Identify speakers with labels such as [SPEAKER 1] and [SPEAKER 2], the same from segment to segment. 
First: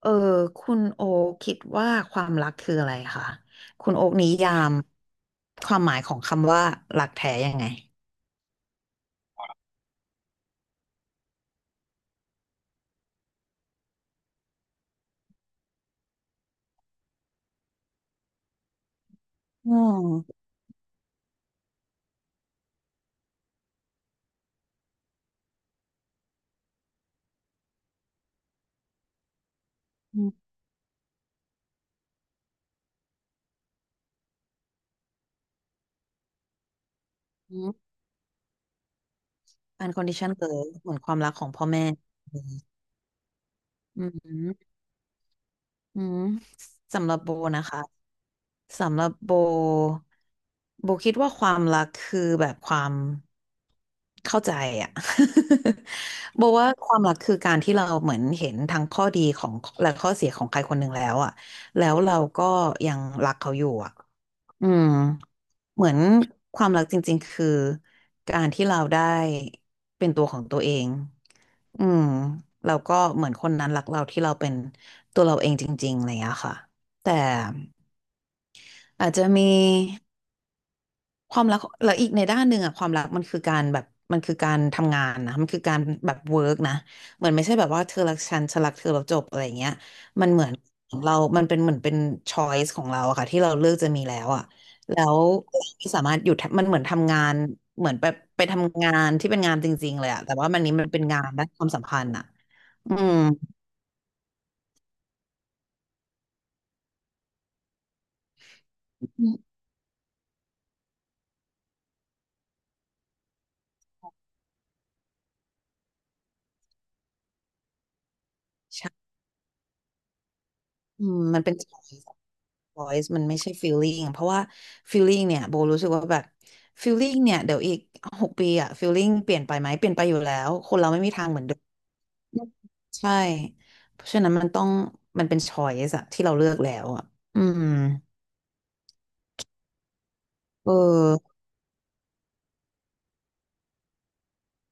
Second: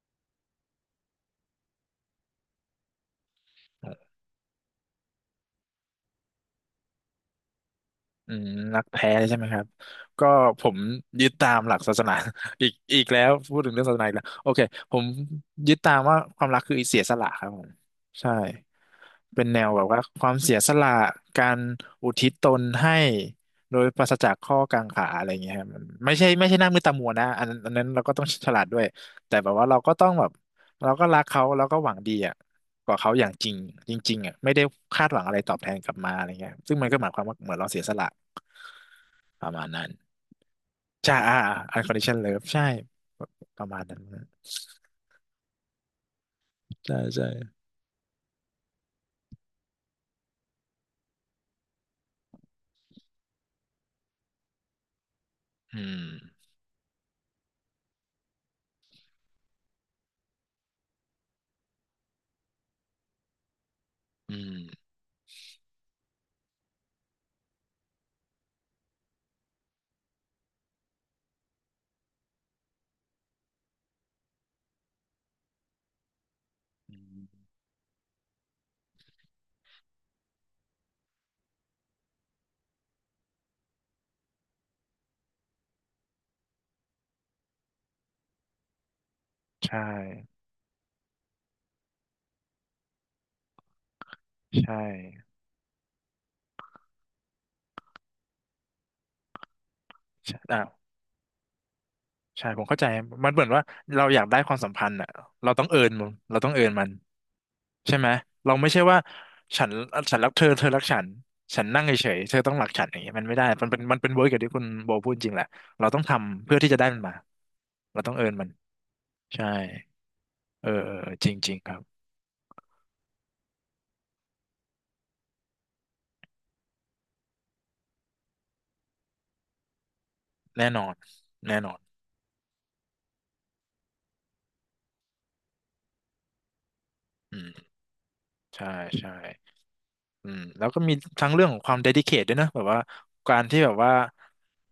[SPEAKER 1] เออคุณโอคคิดว่าความรักคืออะไรคะคุณโอคนิยามความหมายของคำว่ารักแท้ยังไง
[SPEAKER 2] อืมนักแท้ใช่ไหมครับก็ผมยึดตามหลักศาสนา อีกแล้วพูดถึงเรื่องศาสนาอีกแล้วโอเคผมยึดตามว่าความรักคือเสียสละครับผมใช่เป็นแนว
[SPEAKER 1] อื
[SPEAKER 2] แบบว่าความ
[SPEAKER 1] ม
[SPEAKER 2] เสียสละการอุทิศตนให้โดยปราศจากข้อกังขาอะไรอย่างเงี้ยครับมันไม่ใช่ไม่ใช่หน้ามืดตามัวนะอันนั้นเราก็ต้องฉลาดด้วยแต่แบบว่าเราก็ต้อง
[SPEAKER 1] อื
[SPEAKER 2] แบบ
[SPEAKER 1] ม
[SPEAKER 2] เราก็รักเขาแล้วก็หวังดีอ่ะกว่าเขาอย่างจริงจริงๆอ่ะไม่ได้คาดหวังอะไรตอบแทนกลับมาอะไรเงี้ยซึ่งมันก็หมายความว่าเหมือ
[SPEAKER 1] อื
[SPEAKER 2] นเรา
[SPEAKER 1] ม
[SPEAKER 2] เสียสละ ประมาณนั้น
[SPEAKER 1] unconditional love เหมือนค
[SPEAKER 2] ใช่
[SPEAKER 1] วามรัก
[SPEAKER 2] อ่า
[SPEAKER 1] ของพ่อ
[SPEAKER 2] อัน
[SPEAKER 1] แม่
[SPEAKER 2] คอนดิชันเลิ
[SPEAKER 1] อื
[SPEAKER 2] ฟใช่
[SPEAKER 1] ม
[SPEAKER 2] ประมาณนั้
[SPEAKER 1] อื
[SPEAKER 2] นนะ
[SPEAKER 1] มอืม
[SPEAKER 2] ใช่
[SPEAKER 1] สำหรับ
[SPEAKER 2] ใช่
[SPEAKER 1] โบนะคะ สำหรับโบโบคิดว่าความรักคือแบบความเข้าใจอะ
[SPEAKER 2] อืม
[SPEAKER 1] โบว่าความรักคือการที่เราเหมือนเห็นทั้งข้อดีของและข้อเสียของใครคนหนึ่งแล้วอะแล้วเราก็ยังรักเขาอยู่อะ
[SPEAKER 2] อืม
[SPEAKER 1] อืมเหมือนความรักจริงๆคือการที่เราได้เป็นตัวของตัวเองอืมเราก็เหมือนคนนั้นรักเราที่เราเป็นตัวเราเองจริงๆอะไรอย่างเงี้ยค่ะ
[SPEAKER 2] อื
[SPEAKER 1] แต่
[SPEAKER 2] ม
[SPEAKER 1] อาจจะมี ความรักแล้วอีกในด้านหนึ่งอะความรักมันคือการแบบมันคือการทำงานนะมันคือการแบบเวิร์กนะเหมือนไม่ใช่แบบว่าเธอรักฉันฉันรักเธอแล้วจบอะไรอย่างเงี้ย
[SPEAKER 2] ใช่
[SPEAKER 1] มันเหมือนเรามันเป็นเหมือนเป็นช้อยสของเราอะค่ะที่เราเลือกจะมีแล้วอะ
[SPEAKER 2] ใช่
[SPEAKER 1] แล้วเราสามารถหยุดมันเหมือนทำงานเหมือนไปทำงานที่เป็นงานจริงๆเลยอะแต่
[SPEAKER 2] ใช่
[SPEAKER 1] ว่า
[SPEAKER 2] อ่า
[SPEAKER 1] มันนี้มันเป็นงานด้านความสัมพันธ์อะ
[SPEAKER 2] ใช่ผมเข้าใจ
[SPEAKER 1] อืม
[SPEAKER 2] มันเหมือนว่าเราอยากได้ความสัมพันธ์อ่ะเราต้องเอิร์นมันเราต้องเอิร์นมันใช่ไหมเราไม่ใช่ว่าฉันฉันรักเธอเธอรักฉันฉันนั่งเฉยๆเธอต้องรักฉันอย่างเงี้ยมันไม่ได้มันเป็นเวิร์กอย่างที่คุณโบพูดจริงแหละเราต้องทำเพื่อที่จะได้มันมาเราต้องเอิร์นมัน
[SPEAKER 1] ใช่
[SPEAKER 2] ใช่เออเออ
[SPEAKER 1] อื
[SPEAKER 2] เออ
[SPEAKER 1] ม
[SPEAKER 2] จริง
[SPEAKER 1] มัน
[SPEAKER 2] จ
[SPEAKER 1] เป็
[SPEAKER 2] ริ
[SPEAKER 1] น
[SPEAKER 2] งครับ
[SPEAKER 1] choice voice มันไม่ใช่ feeling เพราะว่า feeling เนี่ยโบรู้สึกว่าแบบ feeling เนี่ยเดี๋ยวอีก6 ปีอะ feeling เปลี่ยนไปไหมเปลี่ยนไปอยู่แล้ว
[SPEAKER 2] แน่
[SPEAKER 1] ค
[SPEAKER 2] น
[SPEAKER 1] น
[SPEAKER 2] อ
[SPEAKER 1] เรา
[SPEAKER 2] น
[SPEAKER 1] ไม่มีทางเหมือนเดิ
[SPEAKER 2] แน่
[SPEAKER 1] ม
[SPEAKER 2] นอน
[SPEAKER 1] ใช่เพราะฉะนั้นมันต้องมันเป็น choice อะที่เราเลือกแล้วอะอื
[SPEAKER 2] อืม
[SPEAKER 1] ม
[SPEAKER 2] ใช่ ใช่อืมแล้ว
[SPEAKER 1] เอ
[SPEAKER 2] ก็มี
[SPEAKER 1] อ
[SPEAKER 2] ทั้งเรื่องของความ dedicate ด้วยนะแบบว่าการที่แบบว่า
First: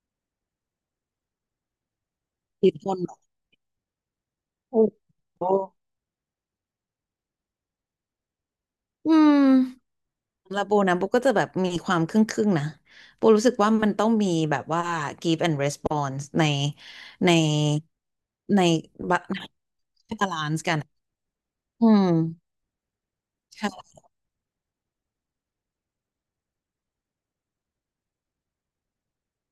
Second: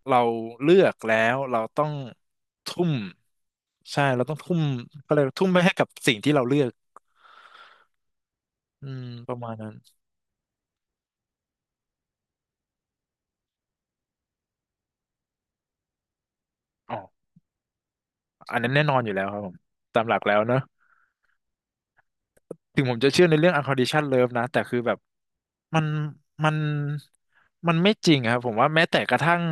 [SPEAKER 2] เราเลือกแล้วเราต้อง
[SPEAKER 1] อีก
[SPEAKER 2] ทุ่
[SPEAKER 1] ค
[SPEAKER 2] ม
[SPEAKER 1] นแบบ
[SPEAKER 2] ใช่ เราต้องทุ่ม
[SPEAKER 1] โอ้
[SPEAKER 2] ก็เลยกว่า
[SPEAKER 1] โห
[SPEAKER 2] ทุ่มไปให้กับสิ่งที่เราเลือกอืม
[SPEAKER 1] อื
[SPEAKER 2] ประ
[SPEAKER 1] ม
[SPEAKER 2] มาณนั้น
[SPEAKER 1] แล้วโบนะโบก็จะแบบมีความครึ่งครึ่งนะโบรู้สึกว่ามันต้องมีแบบว่า give and response
[SPEAKER 2] อ๋อ
[SPEAKER 1] ใน
[SPEAKER 2] อัน
[SPEAKER 1] ใน
[SPEAKER 2] นั้นแน่นอนอยู่แล้วครับผมตามห
[SPEAKER 1] ให้
[SPEAKER 2] ลัก
[SPEAKER 1] บา
[SPEAKER 2] แล้ว
[SPEAKER 1] ลา
[SPEAKER 2] เน
[SPEAKER 1] น
[SPEAKER 2] อะ
[SPEAKER 1] ซ์กันอืม
[SPEAKER 2] ถึงผมจะเชื่อในเรื่อง
[SPEAKER 1] ใช่
[SPEAKER 2] unconditional love นะแต่คือแบบมันมันมันไม่จริงอะครับผมว่าแม้แต่กระทั่ง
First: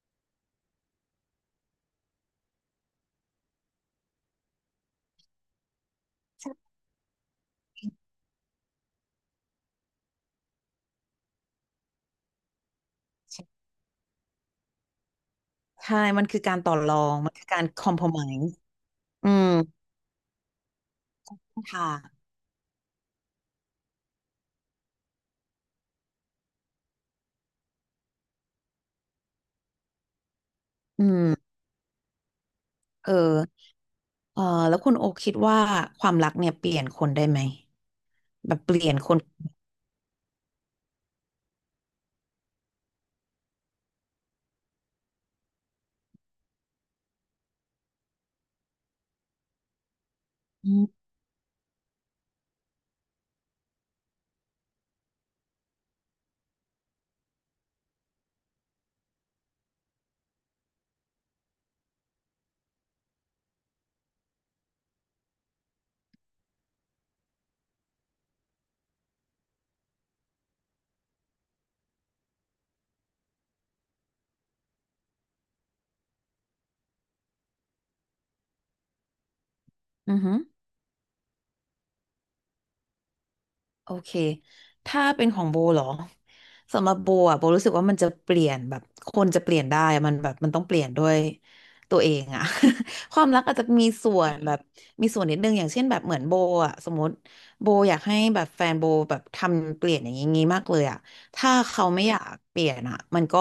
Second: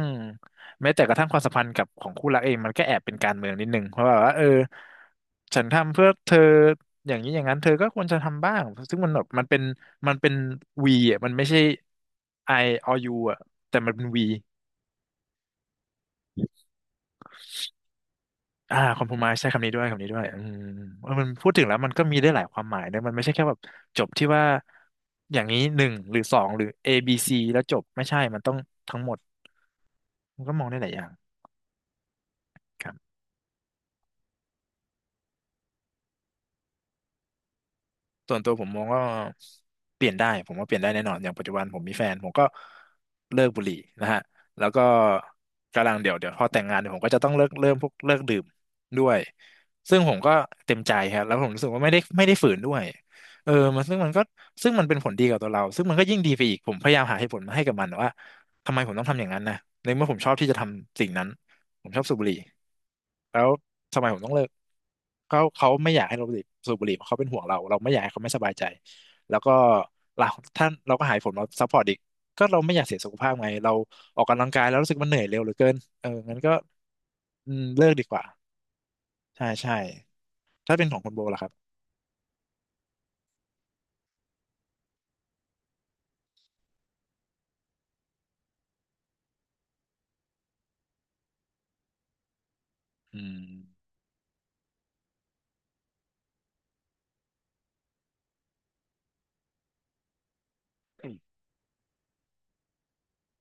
[SPEAKER 2] แม้แต่กระทั่งความสัมพันธ์กับของคู่รักเองมันก็แอบเป็นการเมืองนิดนึงเพราะแบบว่าเออฉันทำเพื่อเธออย่างนี้อย่างนั้นเธอก็ควรจะทำบ้างซึ่งมันแบบมันเป็นวีอ่ะมันไม่ใช่ I or you อ่ะแต่มันเป็นวี
[SPEAKER 1] ใช่ มันคือการต่อรอง มันคือการคอม p r o m ม s e
[SPEAKER 2] อ่าคอมโพม
[SPEAKER 1] อื
[SPEAKER 2] i ์ใช้
[SPEAKER 1] ม
[SPEAKER 2] คำนี้ด้วยคำนี้ด้วยอืมเออมันพูดถึงแล้วมันก็มี
[SPEAKER 1] ค่ะ
[SPEAKER 2] ได้หลายความหมายนะมันไม่ใช่แค่แบบจบที่ว่าอย่างนี้หนึ่งหรือสองหรือ ABC แล้วจบไม่ใช่มันต้องทั้งหมดมันก็มองได้หลายอ
[SPEAKER 1] อื
[SPEAKER 2] ย่าง
[SPEAKER 1] มเออเออแล้วคุณโอคิดว่าความรักเนี่ยเปลี่ยนคนได้ไหม
[SPEAKER 2] ส่วนตั
[SPEAKER 1] แบ
[SPEAKER 2] ว
[SPEAKER 1] บ
[SPEAKER 2] ผม
[SPEAKER 1] เป
[SPEAKER 2] มอ
[SPEAKER 1] ลี่
[SPEAKER 2] ง
[SPEAKER 1] ยน
[SPEAKER 2] ว่า
[SPEAKER 1] คน
[SPEAKER 2] เปลี่ยนได้ผมว่าเปลี่ยนได้แน่นอนอย่างปัจจุบันผมมีแฟนผมก็เลิกบุหรี่นะฮะแล้วก็กำลังเดี๋ยวเดี๋ยวพอแต่งงานเดี๋ยวผมก็จะต้องเลิกเริ่มพวกเลิกดื่มด้วยซึ่งผมก็
[SPEAKER 1] อื
[SPEAKER 2] เต็ม
[SPEAKER 1] ม
[SPEAKER 2] ใจครับแล้วผมรู้สึกว่าไม่ได้ฝืนด้วยเออมันซึ่งมันเป็นผลดีกับตัวเราซึ่งมันก็ยิ่งดีไปอีกผมพยายามหาเหตุผลมาให้กับมันว่าทำไมผมต้องทำอย่างนั้นนะในเมื่อผมชอบที่จะทำสิ่งนั้นผมชอบสูบบุหรี่แล้ว ทำไมผมต้องเลิกเขาไม่อยากให้เราสูบบุหรี่เพราะเขาเป็นห่วงเราเราไม่อยากให้เขาไม่สบายใจแล้วก็เราท่านเราก็หายผมเราซัพพอร์ตอีกก็เราไม่อยากเสียสุขภาพไงเราออกกำลังกายแล้วรู้สึกมันเหนื่อยเร็วเหลือเกินเอองั้นก็อืมเลิกดีกว่าใช่ใช่
[SPEAKER 1] อือฮึ
[SPEAKER 2] ถ้าเป็นของคุณโบล่ะครับ
[SPEAKER 1] โอเค ถ้าเป็นของโบเหรอสำหรับโบอ่ะโบรู้สึกว่ามันจะเปลี่ยนแบบคนจะเปลี่ยนได้อะมันแบบมันต้องเปลี่ยนด้วยตัวเองอะ ค
[SPEAKER 2] อื
[SPEAKER 1] วาม
[SPEAKER 2] ม
[SPEAKER 1] รักอาจจะมีส่วนแบบมีส่วนนิดนึงอย่างเช่นแบบเหมือนโบอะสมมติโบอยากให้แบบแฟนโบแบบทำเปลี่ยนอย่างงี้มากเลยอะถ้าเขาไม่อยากเปลี่ยนอะมันก็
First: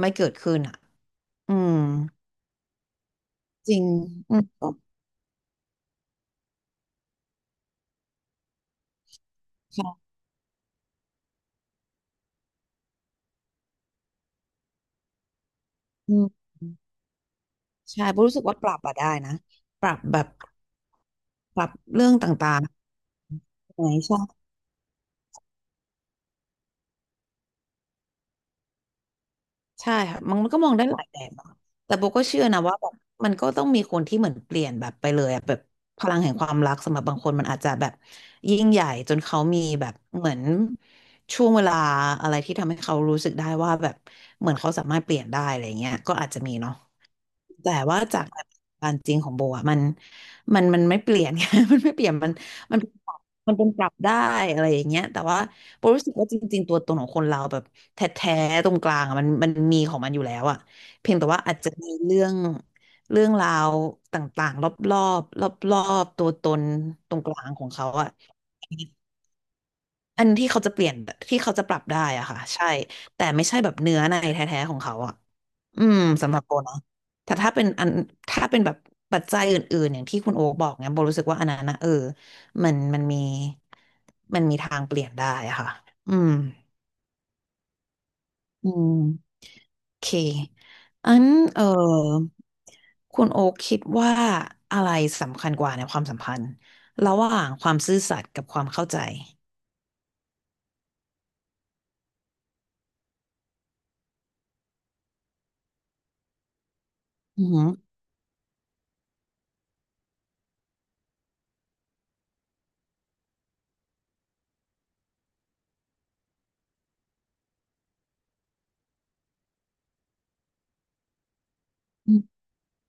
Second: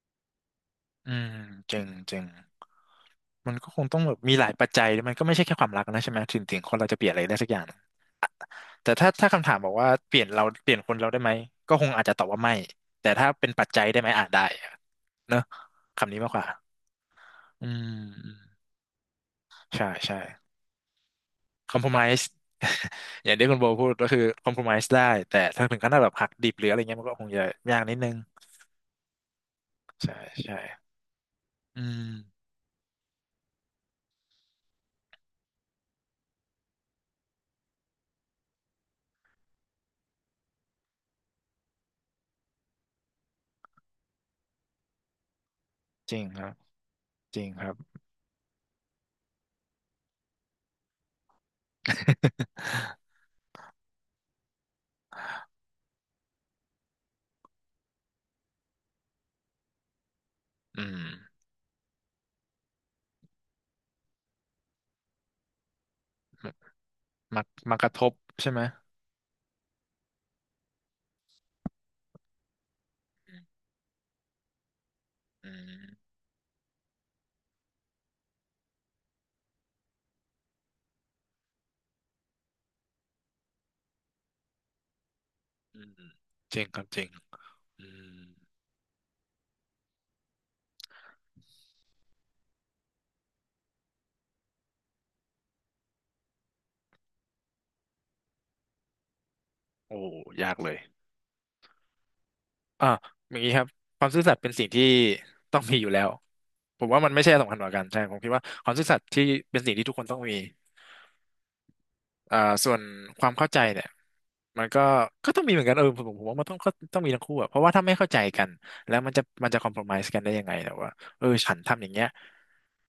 [SPEAKER 1] ไม่เกิดขึ้นอะ
[SPEAKER 2] อืม
[SPEAKER 1] อืม
[SPEAKER 2] จริงจริงมันก็
[SPEAKER 1] จริ
[SPEAKER 2] ค
[SPEAKER 1] ง
[SPEAKER 2] งต้องแบบมี
[SPEAKER 1] อื
[SPEAKER 2] ห
[SPEAKER 1] ม
[SPEAKER 2] ลายปัจจัยมันก็ไม่ใช่แค่ความรักนะใช่ไหมถึงคนเราจะเปลี่ยนอะไรได้สักอย่าง แต่ถ้าคำถามบอกว่า
[SPEAKER 1] ใช่
[SPEAKER 2] เปลี่ยนเราเปลี่ยนคนเราได้ไหมก็คงอาจจะตอบว่าไม่แต่ถ้าเป็นปัจจัยได้ไหมอาจได้อะเนอะคำ
[SPEAKER 1] อื
[SPEAKER 2] นี้
[SPEAKER 1] ม
[SPEAKER 2] มากกว่าอื
[SPEAKER 1] ใช่โบรู้สึก
[SPEAKER 2] ม
[SPEAKER 1] ว่าปรับอะได้นะป
[SPEAKER 2] ใช่
[SPEAKER 1] รับ
[SPEAKER 2] ใช่
[SPEAKER 1] แบบปรั
[SPEAKER 2] ค
[SPEAKER 1] บ
[SPEAKER 2] อม p r o m i
[SPEAKER 1] เรื่อง
[SPEAKER 2] s e
[SPEAKER 1] ต่าง
[SPEAKER 2] อย่างที่คุณโบ
[SPEAKER 1] ไหม
[SPEAKER 2] พูดก็
[SPEAKER 1] ใช่
[SPEAKER 2] คือคอม p r o m i s e ได้แต่ถ้าถึงขั้นแบบหักดิบหรืออะไรเงี้ยมันก็คงจะยากนิดนึง
[SPEAKER 1] ใช่
[SPEAKER 2] ใช่
[SPEAKER 1] ค่ะมัน
[SPEAKER 2] ใช่
[SPEAKER 1] ก็มองได้หลายแบบอะ
[SPEAKER 2] อื
[SPEAKER 1] แต่โบ
[SPEAKER 2] ม
[SPEAKER 1] ก็เชื่อนะว่าแบบมันก็ต้องมีคนที่เหมือนเปลี่ยนแบบไปเลยอะแบบพลังแห่งความรักสำหรับบางคนมันอาจจะแบบยิ่งใหญ่จนเขามีแบบเหมือนช่วงเวลาอะไรที่ทำให้เขารู้สึกได้ว่าแบบเหมือนเขาสามารถเปลี่ยนได้อะไรเงี้ย
[SPEAKER 2] จ
[SPEAKER 1] ก็
[SPEAKER 2] ริง
[SPEAKER 1] อาจจะ
[SPEAKER 2] ครั
[SPEAKER 1] มี
[SPEAKER 2] บ
[SPEAKER 1] เนาะ
[SPEAKER 2] จริงครั
[SPEAKER 1] แต่
[SPEAKER 2] บ
[SPEAKER 1] ว่าจากการจริงของโบอ่ะมันไม่เปลี่ยน มันไม่เปลี่ยนมันมันเป็นปรับมันเป็นปรับได้อะไรอย่างเงี้ยแต่ว่าโบรู้สึกว่าจริงๆตัวตนของคนเราแบบแท้ๆตรงกลางอ่ะมันมีของมันอยู่แล้วอ่ะ
[SPEAKER 2] อืม
[SPEAKER 1] เพียงแต่ว่าอาจจะมีเรื่องเรื่องราวต่างๆรอบๆรอบๆตัวตนตรงกลา
[SPEAKER 2] มา
[SPEAKER 1] งของ
[SPEAKER 2] มาก
[SPEAKER 1] เขา
[SPEAKER 2] ระท
[SPEAKER 1] อ่ะ
[SPEAKER 2] บใช่ไหม
[SPEAKER 1] อันที่เขาจะเปลี่ยนที่เขาจะปรับได้อะค่ะใช่แต่ไม่ใช่แบบเนื้อในแท้ๆของเขาอะ
[SPEAKER 2] อื
[SPEAKER 1] อืม
[SPEAKER 2] ม
[SPEAKER 1] สำหรับโบนะแต่ถ้าเป็นอันถ้าเป็นแบบปัจจัยอื่นๆอย่างที่คุณโอ๊คบอกเนี่ยโบรู้สึกว่าอันนั้นนะเออมันมีมันมีทางเปลี่ยนได้อะค่ะ
[SPEAKER 2] อืม
[SPEAKER 1] อืม
[SPEAKER 2] จริงครับจริงอืม
[SPEAKER 1] อืมโอเคอันเออคุณโอ๊คคิดว่าอะไรสำคัญกว่าในความสัมพันธ์ระหว่างความซื่อสัตย์กับความเข้าใจ
[SPEAKER 2] โอ้ยากเลย อ่าอย่างนี้ครับความซื่อสัตย์เป็นสิ่งที่ต้องมีอยู่แล้วผมว่ามันไม่ใช่
[SPEAKER 1] อือ
[SPEAKER 2] สำคัญ
[SPEAKER 1] หื
[SPEAKER 2] ก
[SPEAKER 1] อ
[SPEAKER 2] ว่ากันใช่ผมคิดว่าความซื่อสัตย์ที่เป็นสิ่งที่ทุกคนต้องมี อ่าส่วนความเข้าใจเนี่ยมันก็ต้องมีเหมือนกันเออผมว่ามันต้องมีทั้งคู่อะเพราะว่าถ้าไม่เข้าใจกันแล้วมันจะคอมโพรไมซ์กันได้ยังไงแต่ว่าเออฉันทำอย่างเงี้ย
[SPEAKER 1] อืม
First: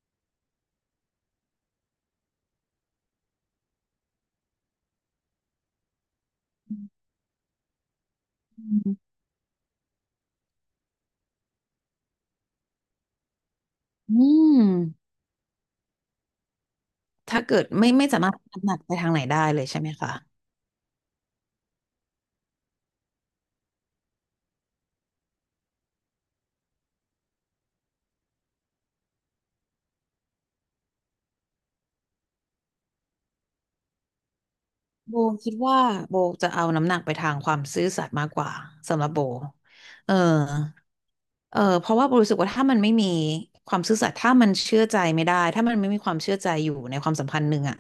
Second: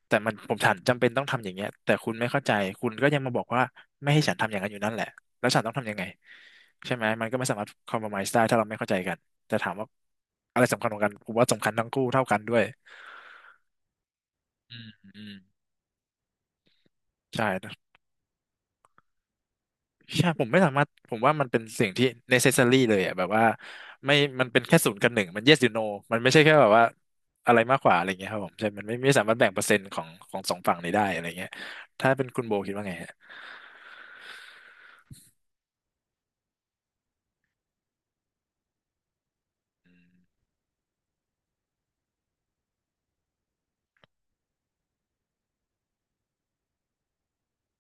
[SPEAKER 2] แต่มันผมฉันจำเป็นต้องทำอย่างเงี้ยแต่คุณไม่เข้าใจคุณก็ยังมาบอกว่าไม่ให้ฉันทำอย่างนั้นอยู่นั่นแหละแล้วฉันต้องทำยังไงใช่ไหมมันก็ไม่สามารถคอมโพรไมซ์ได้ถ้าเราไม่เข้าใจกันแต่ถามว่าอะไรสำคัญกว่ากันผมว่าสำคัญทั้งคู่เท่ากันด้วย
[SPEAKER 1] อืม
[SPEAKER 2] อืมอืม
[SPEAKER 1] ถ้า
[SPEAKER 2] ใช่
[SPEAKER 1] เกิดไม่ไม่สามารถน้ำหนักไปทางไหนได้เลยใช่ไหมคะ
[SPEAKER 2] ใช่ผมไม่สามารถผมว่ามันเป็นสิ่งที่ necessary เลยอ่ะแบบว่าไม่มันเป็นแค่ศูนย์กับหนึ่งมัน yes มันไม่ใช่แค่แบบว่าอะไรมากกว่าอะไรเงี้ยครับผมใช่มันไม่สามารถแบ่งเปอร์เซ็นต์ของสองฝั่งนี้ได้อะไรเงี้ยถ้าเป็นคุณโบคิดว่าไงฮะ
[SPEAKER 1] โบคิดว่าโบจะเอาน้ำหนักไปทางความซื่อสัตย์มากกว่าสำหรับโบเออเออเพราะว่าโบรู้สึกว่าถ้ามันไม่มีความซื่อสัตย์ถ้ามันเชื่อใจไม่ได้ถ้ามันไม่มีความเชื่อใจอยู่ในความสัมพันธ์หนึ่งอะ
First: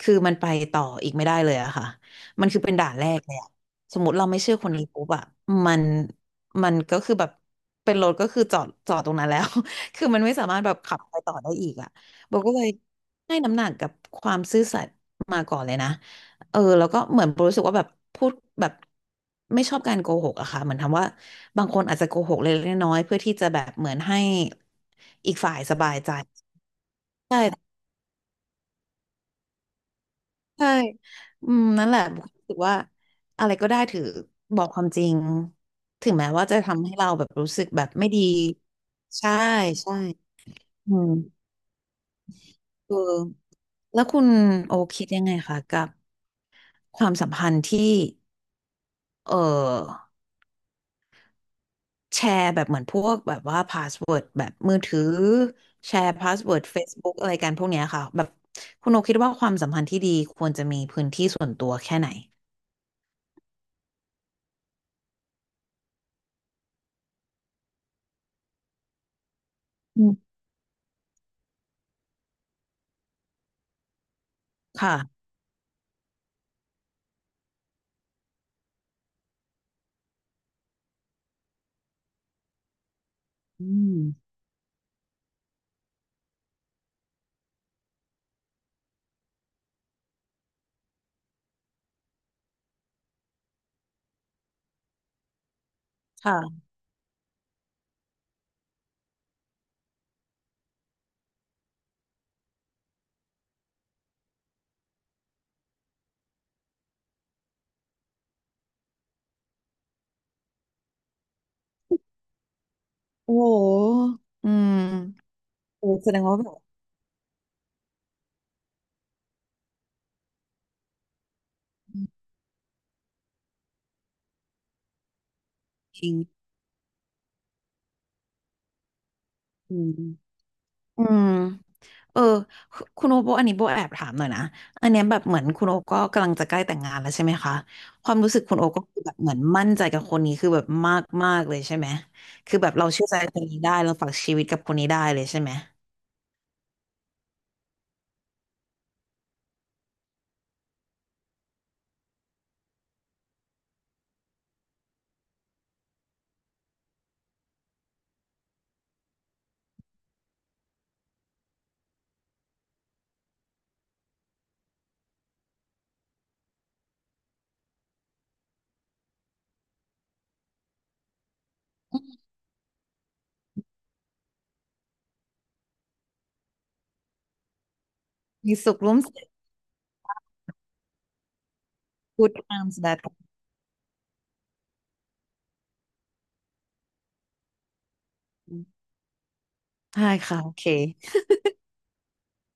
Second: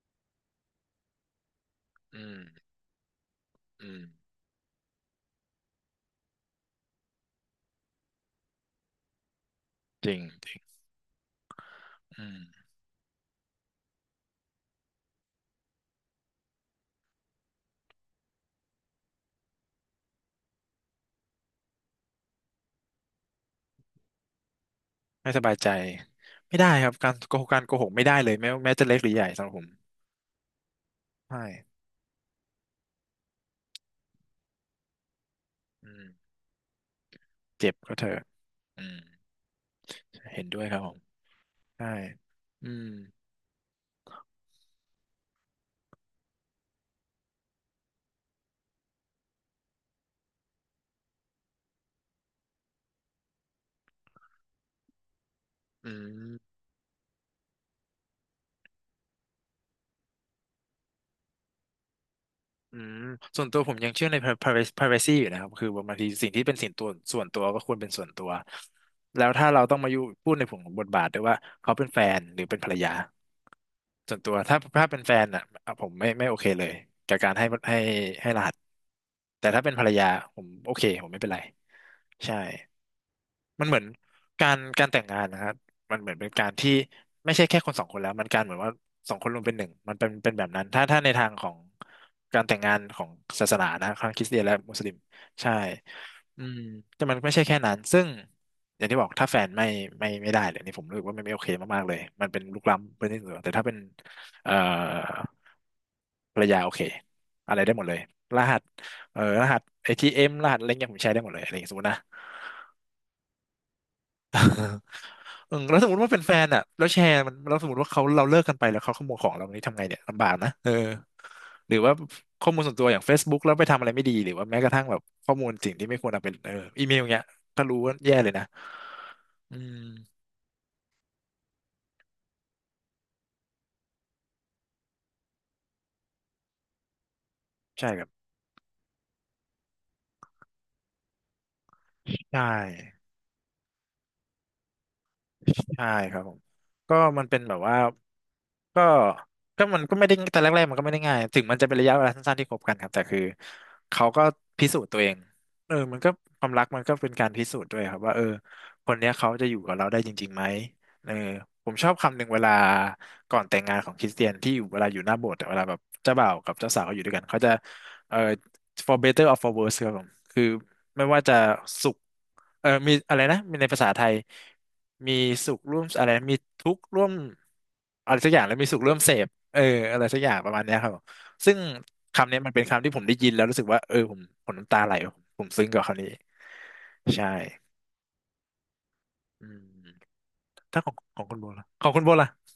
[SPEAKER 1] คือมันไปต่ออีกไม่ได้เลยอะค่ะ
[SPEAKER 2] อืม
[SPEAKER 1] มันคือเป็นด่านแรกเลยอะ
[SPEAKER 2] อื
[SPEAKER 1] ส
[SPEAKER 2] ม
[SPEAKER 1] มมติเราไม่เชื่อคนนี้ปุ๊บอะมันมันก็คือแบบเป็นรถก็คือจอดตรงนั้นแล้ว คื
[SPEAKER 2] จ
[SPEAKER 1] อ
[SPEAKER 2] ริ
[SPEAKER 1] มั
[SPEAKER 2] ง
[SPEAKER 1] นไม่สา
[SPEAKER 2] จริ
[SPEAKER 1] มา
[SPEAKER 2] ง
[SPEAKER 1] รถแบบขับไปต่อได้อีกอะ
[SPEAKER 2] อื
[SPEAKER 1] โบ
[SPEAKER 2] ม
[SPEAKER 1] ก็เลยให้น้ำหนักกับความซื่อสัตย์มาก่อนเลยนะ แล้วก็เหมือนรู้สึกว่าแบบพูดแบบไม่ชอบการโกหกอะค่ะเหมือนทำว่าบางคนอาจจะโกหกเล็กๆน้อยๆเพื่อที่จะแบบเหมือนให้
[SPEAKER 2] ไม่
[SPEAKER 1] อีก
[SPEAKER 2] สบา
[SPEAKER 1] ฝ่า
[SPEAKER 2] ย
[SPEAKER 1] ย
[SPEAKER 2] ใจ
[SPEAKER 1] สบายใจ
[SPEAKER 2] ไม่ได้ครับการโก
[SPEAKER 1] ใช่
[SPEAKER 2] หกไม่ได้เลยแม้จะเล็กหรือใหญ่สำหรับผม
[SPEAKER 1] ใช่
[SPEAKER 2] ใช่
[SPEAKER 1] อืมนั่นแหละบุครู้สึกว่าอะไรก็ได้ถือบอกความจริง
[SPEAKER 2] อืม
[SPEAKER 1] ถึงแม้ว่าจะทำให้เราแบบรู้สึก
[SPEAKER 2] เจ็บ
[SPEAKER 1] แบบ
[SPEAKER 2] ก็เถ
[SPEAKER 1] ไม่
[SPEAKER 2] อะ
[SPEAKER 1] ดี
[SPEAKER 2] อืม
[SPEAKER 1] ใช่ใช่
[SPEAKER 2] เห็นด้วยครับผ
[SPEAKER 1] อื
[SPEAKER 2] ม
[SPEAKER 1] ม
[SPEAKER 2] ใช่อืม
[SPEAKER 1] เออแล้วคุณโอคิดยังไงคะกับความสัมพันธ์ที่เออ แชร์แบบเหมือนพวกแบบว่าพาสเวิร์ดแบบมือถือ
[SPEAKER 2] อื
[SPEAKER 1] แชร์พาส
[SPEAKER 2] ม
[SPEAKER 1] เวิร์ด Facebook อะไรกันพวกเนี้ยค่ะแบบคุณโอคิดว่าความสัมพันธ์ที่ดีควรจะมีพื้นที่ส่วนตัวแค่ไหน
[SPEAKER 2] อืมส่วนตัวผมยังเชื่อใน privacy อยู่นะครับคือแบบบางทีสิ่งที่เป็นสิ่งตัวส่วนตัวก็ควรเป็นส่วนตัว แล้วถ้าเราต้องมาอยู่
[SPEAKER 1] อื
[SPEAKER 2] พู
[SPEAKER 1] ม
[SPEAKER 2] ดในผงของบทบาทด้วยว่าเขาเป็นแฟนหรือเป็นภรรยาส่วนตัวถ้าเป็นแฟ
[SPEAKER 1] ค่ะ
[SPEAKER 2] นอ่ะผมไม่โอเคเลยกับการให้รหัสแต่ถ้าเป็นภรรยาผมโอเคผมไม่เป็นไรใช่ มั
[SPEAKER 1] อื
[SPEAKER 2] นเหมือน
[SPEAKER 1] ม
[SPEAKER 2] การแต่งงานนะฮะมันเหมือนเป็นการที่ไม่ใช่แค่คนสองคนแล้วมันการเหมือนว่าสองคนรวมเป็นหนึ่งมันเป็นแบบนั้นถ้าในทางของการแต่งงานของศาสนานะทั้งคริสเตียนและมุสลิมใช่อืม
[SPEAKER 1] ค่ะ
[SPEAKER 2] แต่มันไม่ใช่แค่นั้นซึ่งอย่างที่บอกถ้าแฟนไม่ไม่ได้เลยนี่ผมรู้สึกว่ามันไม่โอเคมากๆเลยมันเป็นลุกล้ำเป็นที่เหนือแต่ถ้าเป็นเอ่อภรรยาโอเคอะไรได้หมดเลยรหัสรหัสเอทีเอ็มรหัสอะไรเงี้ยผมใช้ได้หมดเลยอะไรอย่างเงี้ยสมมตินะ
[SPEAKER 1] โอ้โหอืม
[SPEAKER 2] เออแล้วส
[SPEAKER 1] โอ้
[SPEAKER 2] มมติ
[SPEAKER 1] แส
[SPEAKER 2] ว่า
[SPEAKER 1] ด
[SPEAKER 2] เป็น
[SPEAKER 1] ง
[SPEAKER 2] แฟ
[SPEAKER 1] ว่า
[SPEAKER 2] น
[SPEAKER 1] แบบ
[SPEAKER 2] อ่ะแล้วแชร์มันแล้วสมมติว่าเราเลิกกันไปแล้วเขาขโมยของเรานี้ทำไงเนี่ยลำบากนะเออหรือว่าข้อมูลส่วนตัวอย่าง Facebook แล้วไปทำอะไรไม่ดีหรือว่าแม้กระทั่งแบบข้อมูลสิ่งที่ไม่
[SPEAKER 1] จ
[SPEAKER 2] ค
[SPEAKER 1] ริ
[SPEAKER 2] วร
[SPEAKER 1] ง
[SPEAKER 2] เอาเป็นเอออีเมลเงี้ยถ้ารู้ว่าแย่เลยนะอื
[SPEAKER 1] อืม
[SPEAKER 2] ม
[SPEAKER 1] อืม เออคุณโอโบอันนี้โบแอบถามหน่อยนะอันเนี้ยแบบเหมือนคุณโอก็กำลังจะใกล้แต่งงานแล้วใช่ไหมคะ
[SPEAKER 2] ใช่ค
[SPEAKER 1] ค
[SPEAKER 2] รับ
[SPEAKER 1] วามรู้สึกคุณโอก็คือแบบเหมือนมั่นใจกับคนนี้คือแบบมากมากเลยใช่ไหม
[SPEAKER 2] ใช่
[SPEAKER 1] คือแบบเราเชื่อใจคนนี้ได้เราฝากชีวิตกับคนนี้ได้เลยใช่ไหม
[SPEAKER 2] ใช่ครับผมก็มันเป็นแบบว่าก็มันก็ไม่ได้แต่แรกๆมันก็ไม่ได้ง่ายถึงมันจะเป็นระยะเวลาสั้นๆที่คบกันครับแต่คือเขาก็พิสูจน์ตัวเองเออมันก็ความรักมันก็เป็นการพิสูจน์ด้วยครับว่าเออคนเนี้ยเขาจะอยู่กับเราได้จริงๆไหมเออผมชอบคำหนึ่งเวลาก่อนแต่งงานของคริสเตียนที่อยู่เวลาอยู่หน้าโบสถ์อะเวลาแบบเจ้าบ่าวกับเจ้าสาวเขาอยู่ด้วยกันเขาจะเออ for better or for worse ครับผมคือไม่ว่าจะสุขเออมีอะไรนะมีในภาษาไทยมีสุขร่วมอะไรมีทุกข์ร่วมอะไรสักอย่าง
[SPEAKER 1] มี
[SPEAKER 2] แล้วมี
[SPEAKER 1] สุ
[SPEAKER 2] สุ
[SPEAKER 1] ข
[SPEAKER 2] ข
[SPEAKER 1] ร่
[SPEAKER 2] ร่
[SPEAKER 1] ว
[SPEAKER 2] วม
[SPEAKER 1] ม
[SPEAKER 2] เส
[SPEAKER 1] สุ
[SPEAKER 2] พ
[SPEAKER 1] ข
[SPEAKER 2] เอออะไรสักอย่างประมาณเนี้ยครับผมซึ่งคำ
[SPEAKER 1] good
[SPEAKER 2] นี้มันเป็น
[SPEAKER 1] times
[SPEAKER 2] คำ
[SPEAKER 1] b
[SPEAKER 2] ที่
[SPEAKER 1] a
[SPEAKER 2] ผ
[SPEAKER 1] t
[SPEAKER 2] มได้ยินแล้วรู้สึกว่าเออผมน้ำตาไหลผมซึ้งกับคำนี้ใช่อืม
[SPEAKER 1] ใช่ค่ะโอเค
[SPEAKER 2] ถ้าของคุณโบล่ะของคุณโบล่ะ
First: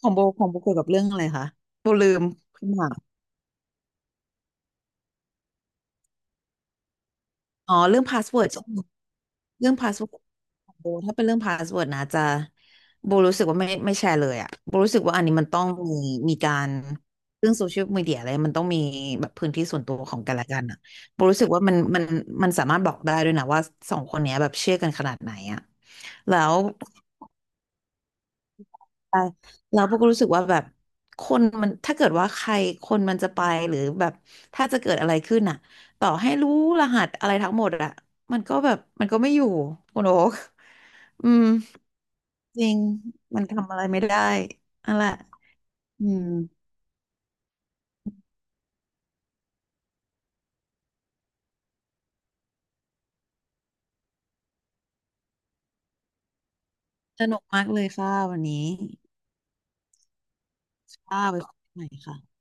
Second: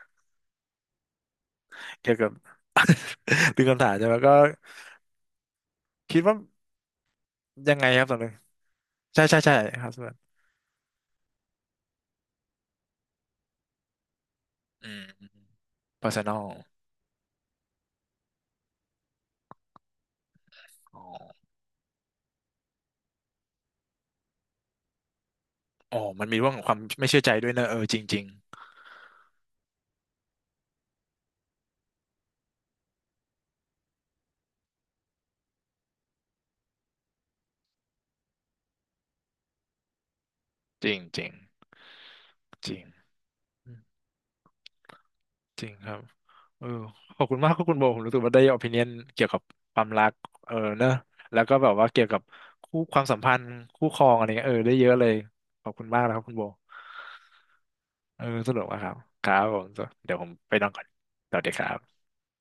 [SPEAKER 1] ของโบของโบเกี่ยวกับเรื่องอะไรคะโบ
[SPEAKER 2] เกี่
[SPEAKER 1] ลื
[SPEAKER 2] ยว
[SPEAKER 1] ม
[SPEAKER 2] กับ
[SPEAKER 1] ขึ้นมา
[SPEAKER 2] ดึงคำถามใช่ไหมก็คิดว่ายั
[SPEAKER 1] อ๋อ
[SPEAKER 2] งไง
[SPEAKER 1] เรื่
[SPEAKER 2] ค
[SPEAKER 1] อ
[SPEAKER 2] รั
[SPEAKER 1] ง
[SPEAKER 2] บตอ
[SPEAKER 1] พา
[SPEAKER 2] น
[SPEAKER 1] ส
[SPEAKER 2] นี้
[SPEAKER 1] เวิร์ด
[SPEAKER 2] ใช่ใช่ใช่
[SPEAKER 1] เรื่อง
[SPEAKER 2] ครั
[SPEAKER 1] พา
[SPEAKER 2] บ
[SPEAKER 1] ส
[SPEAKER 2] ส่
[SPEAKER 1] เวิร์
[SPEAKER 2] ว
[SPEAKER 1] ด
[SPEAKER 2] น
[SPEAKER 1] โบถ้าเป็นเรื่องพาสเวิร์ดนะจะโบรู้สึกว่าไม่แชร์เลยอะโบ
[SPEAKER 2] อื
[SPEAKER 1] รู้สึ
[SPEAKER 2] ม
[SPEAKER 1] กว่าอันนี้มันต้องมีมี
[SPEAKER 2] personal
[SPEAKER 1] การเรื่องโซเชียลมีเดียอะไรมันต้องมีแบบพื้นที่ส่วนตัวของกันและกันอะ
[SPEAKER 2] อ๋อ
[SPEAKER 1] โบรู้สึกว่ามันมันสามารถบอกได้ด้วยนะว่าสองคนเนี้ยแบบเชื่อกันขนาดไหนอะ
[SPEAKER 2] อ๋อมันมี
[SPEAKER 1] แล้
[SPEAKER 2] เรื่อง
[SPEAKER 1] ว
[SPEAKER 2] ของความไม่เชื่อใจด้วยนะเออจริงจริง
[SPEAKER 1] ใช่แล้วพวกก็รู้สึกว่าแบบคนมันถ้าเกิดว่าใครคนมันจะไปหรือแบบถ้าจะเกิดอะไรขึ้นอ่ะต่อให้รู้รหัสอะไรทั้งหมดอ่ะมันก็ไม่อยู่คุณโอ๊ค
[SPEAKER 2] จริงจ ริ
[SPEAKER 1] อื
[SPEAKER 2] ง
[SPEAKER 1] มจ
[SPEAKER 2] จ
[SPEAKER 1] ริง
[SPEAKER 2] ริง
[SPEAKER 1] มันทำอะไรไม่ได้นั่นแหละ
[SPEAKER 2] จริงครับ
[SPEAKER 1] อืม
[SPEAKER 2] เออขอบคุณมากครับคุณโบผมรู้สึกว่าได้ o อ i ิเน n เกี่ยวกับความรักเออเนอะแล้วก็แบบว่าเกี่ยวกับคู่ความสัมพันธ์คู่ครองอะไรเงี้ยเออได้เยอะเลยขอบคุณมากนะครับคุณโบ
[SPEAKER 1] สนุกมากเลยค่ะ
[SPEAKER 2] เออ
[SPEAKER 1] วัน
[SPEAKER 2] สนุก
[SPEAKER 1] นี้
[SPEAKER 2] มากครับครับผมเดี๋ยวผมไปนอนก่อน
[SPEAKER 1] ค่ะ
[SPEAKER 2] ส
[SPEAKER 1] ไว้
[SPEAKER 2] วัสดี
[SPEAKER 1] คุย
[SPEAKER 2] ครั
[SPEAKER 1] กันใหม่
[SPEAKER 2] บ
[SPEAKER 1] ค่ะ